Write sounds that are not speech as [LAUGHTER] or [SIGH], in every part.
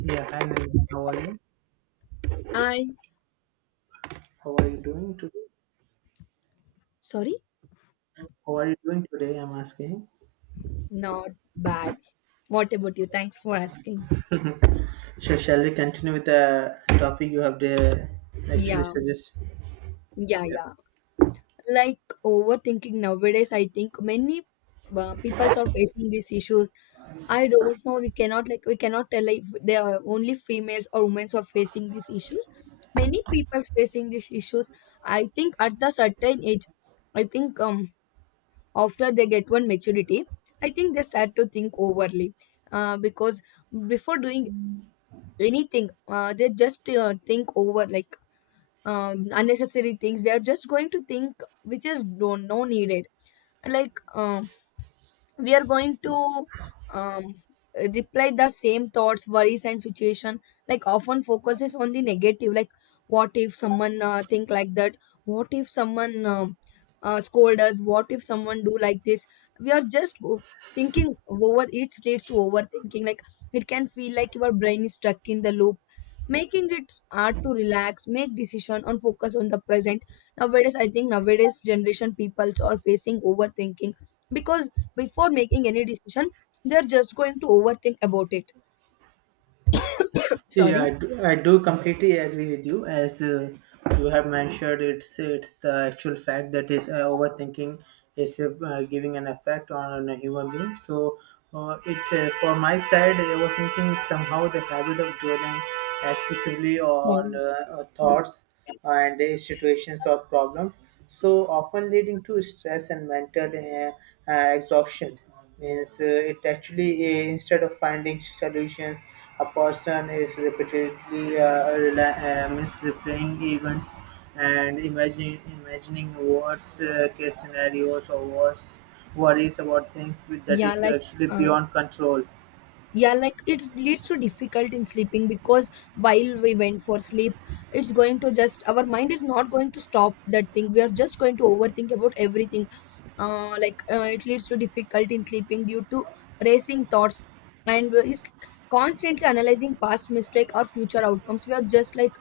Yeah, hi Nandini, how are you? I, How are you doing today? sorry, How are you doing today? I'm asking. not bad. What about you? Thanks for asking. So, shall we continue with the topic you have the actually Yeah, suggest? yeah, Yeah. yeah. Like overthinking nowadays, I think many peoples are facing these issues. I don't know. We cannot like we cannot tell like if they are only females or women are facing these issues. Many people facing these issues. I think at the certain age, I think after they get one maturity, I think they start to think overly. Because before doing anything they just think over like unnecessary things they are just going to think which is no, no needed like we are going to um, reply the same thoughts worries and situation like often focuses on the negative. Like what if someone think like that, what if someone scold us, what if someone do like this. We are just go- Thinking over it leads to overthinking. Like it can feel like your brain is stuck in the loop, making it hard to relax, make decision and focus on the present. Nowadays I think nowadays generation peoples are facing overthinking because before making any decision they're just going to overthink about it. See, Sorry. I do completely agree with you. As you have mentioned, it's the actual fact that is overthinking is giving an effect on a human being. So, it for my side, overthinking is somehow the habit of dwelling excessively on Sorry. Thoughts and situations or problems, so often leading to stress and mental exhaustion. Means it actually instead of finding solutions, a person is repeatedly means replaying events and imagining worst case scenarios or worst worries about things that Yeah is like actually uh, beyond control. yeah like it leads to difficult in sleeping because while we went for sleep it's going to just our mind is not going to stop that thing, we are just going to overthink about everything. Like it leads to difficulty in sleeping due to racing thoughts and is constantly analyzing past mistake or future outcomes. We are just like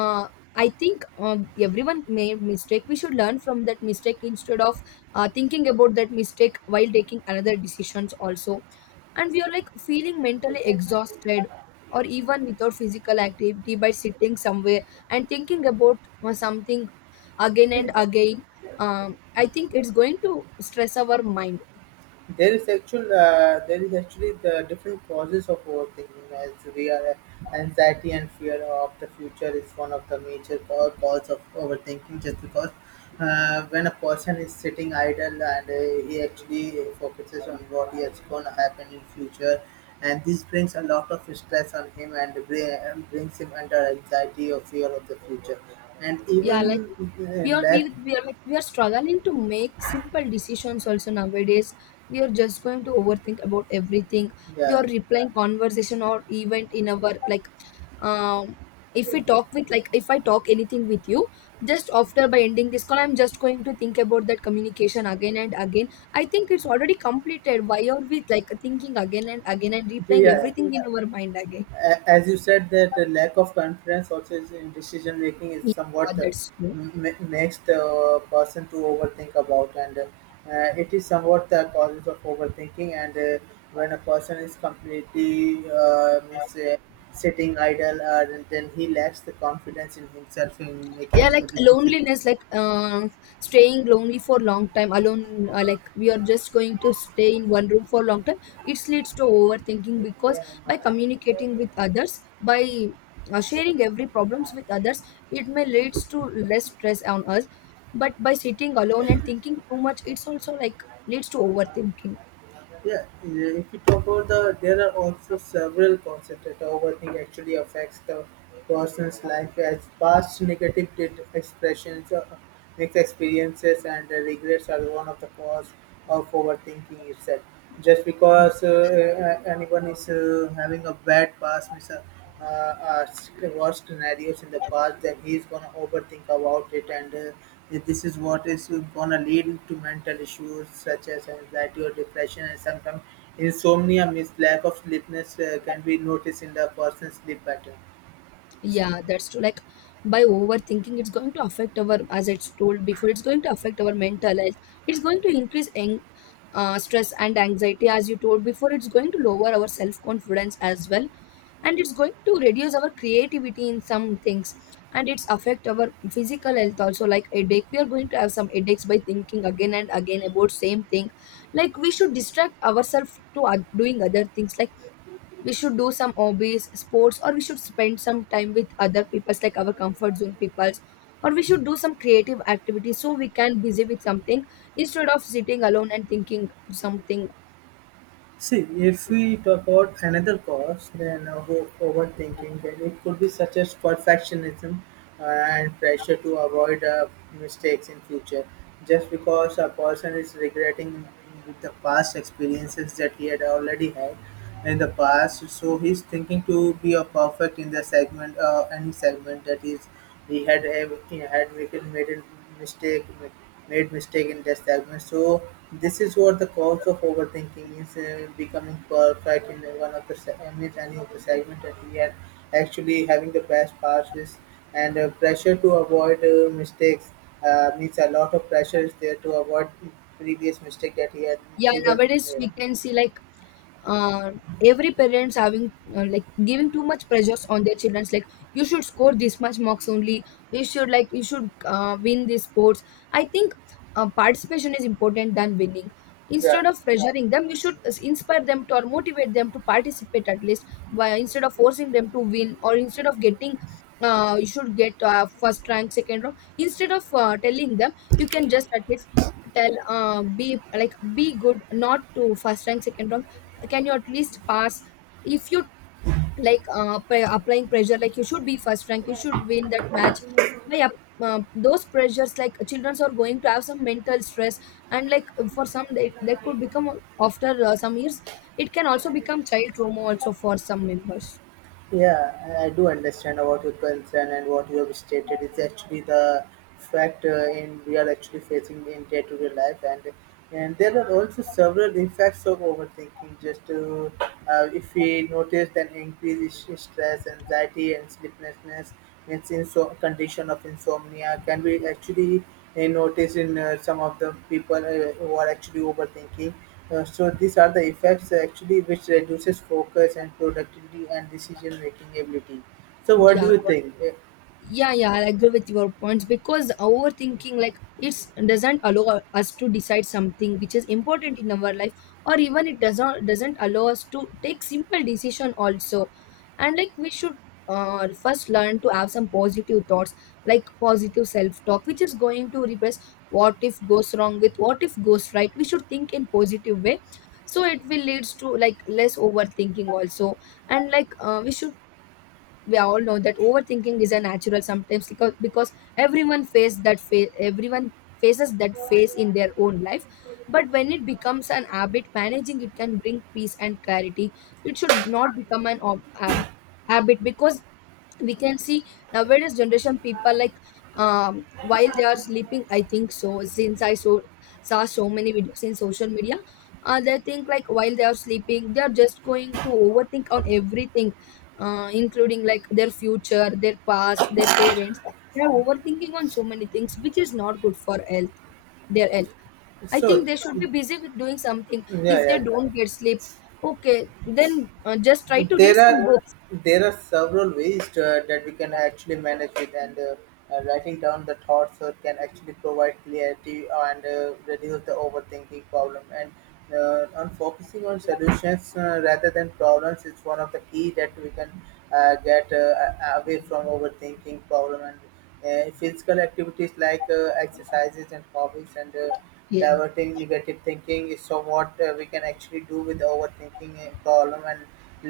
uh, I think everyone made mistake, we should learn from that mistake instead of thinking about that mistake while taking another decisions also. And we are like feeling mentally exhausted or even without physical activity by sitting somewhere and thinking about something again and again. I think it's going to stress our mind. There is actually the different causes of overthinking, as we are anxiety and fear of the future is one of the major cause of overthinking, just because when a person is sitting idle and he actually focuses on what is going to happen in future, and this brings a lot of stress on him, and and brings him under anxiety or fear of the future, and Yeah like even we are we, lack. we are like we are struggling to make simple decisions also nowadays. We are just going to overthink about everything. We are Yeah. replying conversation or event in our like um if we talk with like if I talk anything with you, just after by ending this call I'm just going to think about that communication again and again. I think it's already completed, why are we like thinking again and again and replaying [LAUGHS] Yeah. everything in our mind again. As you said, that the lack of confidence also is in decision making is Yeah, somewhat that's true. Makes the person to overthink about, and it is somewhat the causes of overthinking. And when a person is completely sitting idle, then he lacks the confidence in himself in Yeah making like the decision. loneliness like staying lonely for long time alone. Like we are just going to stay in one room for long time, it leads to overthinking because by communicating with others, by sharing every problems with others, it may leads to less stress on us. But by sitting alone and thinking too much it's also like leads to overthinking. Yeah, yeah, if you talk about there are also several concepts that overthink actually affects the person's life, as past negative expressions, mixed experiences, and regrets are one of the cause of overthinking itself. Just Yeah. because anyone is having a bad past, means, worst scenarios in the past, then he's gonna overthink about it, and this is what is gonna lead to mental issues such as anxiety or depression, and sometimes insomnia, means lack of sleepiness, can be noticed in the person's sleep pattern. Yeah, that's true. Like by overthinking it's going to affect our, as it's told before, it's going to affect our mental health. It's going to increase ang stress and anxiety. As you told before, it's going to lower our self confidence as well. And it's going to reduce our creativity in some things. And it's affect our physical health also, like headache, we are going to have some headaches by thinking again and again about same thing. Like we should distract ourselves to doing other things. Like we should do some hobbies, sports, or we should spend some time with other peoples like our comfort zone peoples, or we should do some creative activities so we can busy with something instead of sitting alone and thinking something. See, if we talk about another cause, then overthinking, then it could be such as perfectionism and pressure to avoid mistakes in future. Just because a person is regretting with the past experiences that he had already had in the past, so he's thinking to be a perfect in the segment, any segment that is he had had Mikel mistake made mistake in test segment. So this is what the cause of overthinking is, becoming perfect in one of the in any of the segment that he had actually having the best passes, and pressure to avoid mistakes, means a lot of pressure is there to avoid previous mistake that he had Yeah, even nowadays made. we can see like uh, every parents having like giving too much pressures on their childrens. Like you should score this much marks only, you should like you should win these sports. I think participation is important than winning. Yeah. Instead of pressuring them, you should inspire them to or motivate them to participate at least. By instead of forcing them to win or instead of getting you should get first rank, second row, instead of telling them, you can just at least tell be like be good, not to first rank, second rank. Can you at least pass. If you like applying pressure like you should be first rank, you should win that match. by up- those pressures like children are going to have some mental stress. And like for some they, that could become after some years. It can also become child trauma also for some members. Yeah, I do understand about your concern, and what you have stated is actually the fact in we are actually facing in day-to-day life. And there are also several effects of overthinking. If we notice an increase in stress, anxiety, and sleeplessness, and condition of insomnia can be actually noticed in some of the people who are actually overthinking, so these are the effects actually which reduces focus and productivity and decision making ability. So what do Yeah. you think? Uh, Yeah, yeah, I agree with your points because overthinking like it's doesn't allow us to decide something which is important in our life, or even it doesn't allow us to take simple decision also. And like we should first learn to have some positive thoughts, like positive self talk, which is going to replace what if goes wrong with what if goes right. We should think in positive way, so it will leads to like less overthinking also. And like we should, we all know that overthinking is a natural sometimes because everyone faces that phase in their own life. But when it becomes an habit, managing it can bring peace and clarity. It should not become an habit because we can see nowadays generation people like while they are sleeping, I think so, since I so saw so many videos in social media. They think like while they are sleeping they are just going to overthink on everything. Including like their future, their past, their parents, they are overthinking on so many things which is not good for health, their health. I think So they should mm, be busy with doing something yeah, if they yeah, don't get sleep. Okay, then just try to read there some are books. Several ways that we can actually manage it. And writing down the thoughts can actually provide clarity and reduce the overthinking problem. And on focusing on solutions rather than problems is one of the key that we can get away from overthinking problem, and physical activities like exercises and hobbies, and Yeah. diverting negative thinking is so what we can actually do with overthinking a problem, and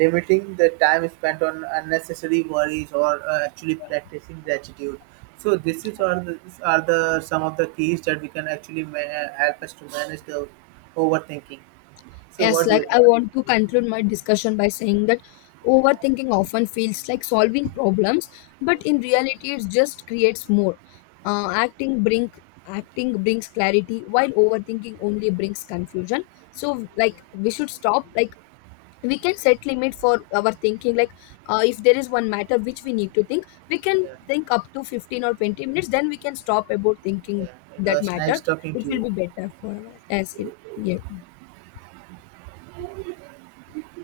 limiting the time spent on unnecessary worries, or actually practicing gratitude. So this is are the, these are the some of the keys that we can actually help us to manage the overthinking. So Yes, what do like you I think? want to conclude my discussion by saying that overthinking often feels like solving problems, but in reality, it just creates more. Uh, acting bring Acting brings clarity, while overthinking only brings confusion. So, like we should stop. Like we can set limit for our thinking. Like if there is one matter which we need to think, we can Yeah, think up to 15 or 20 minutes. Then we can stop about thinking yeah, it that was nice matter. talking It to you. will be better for our as in yeah.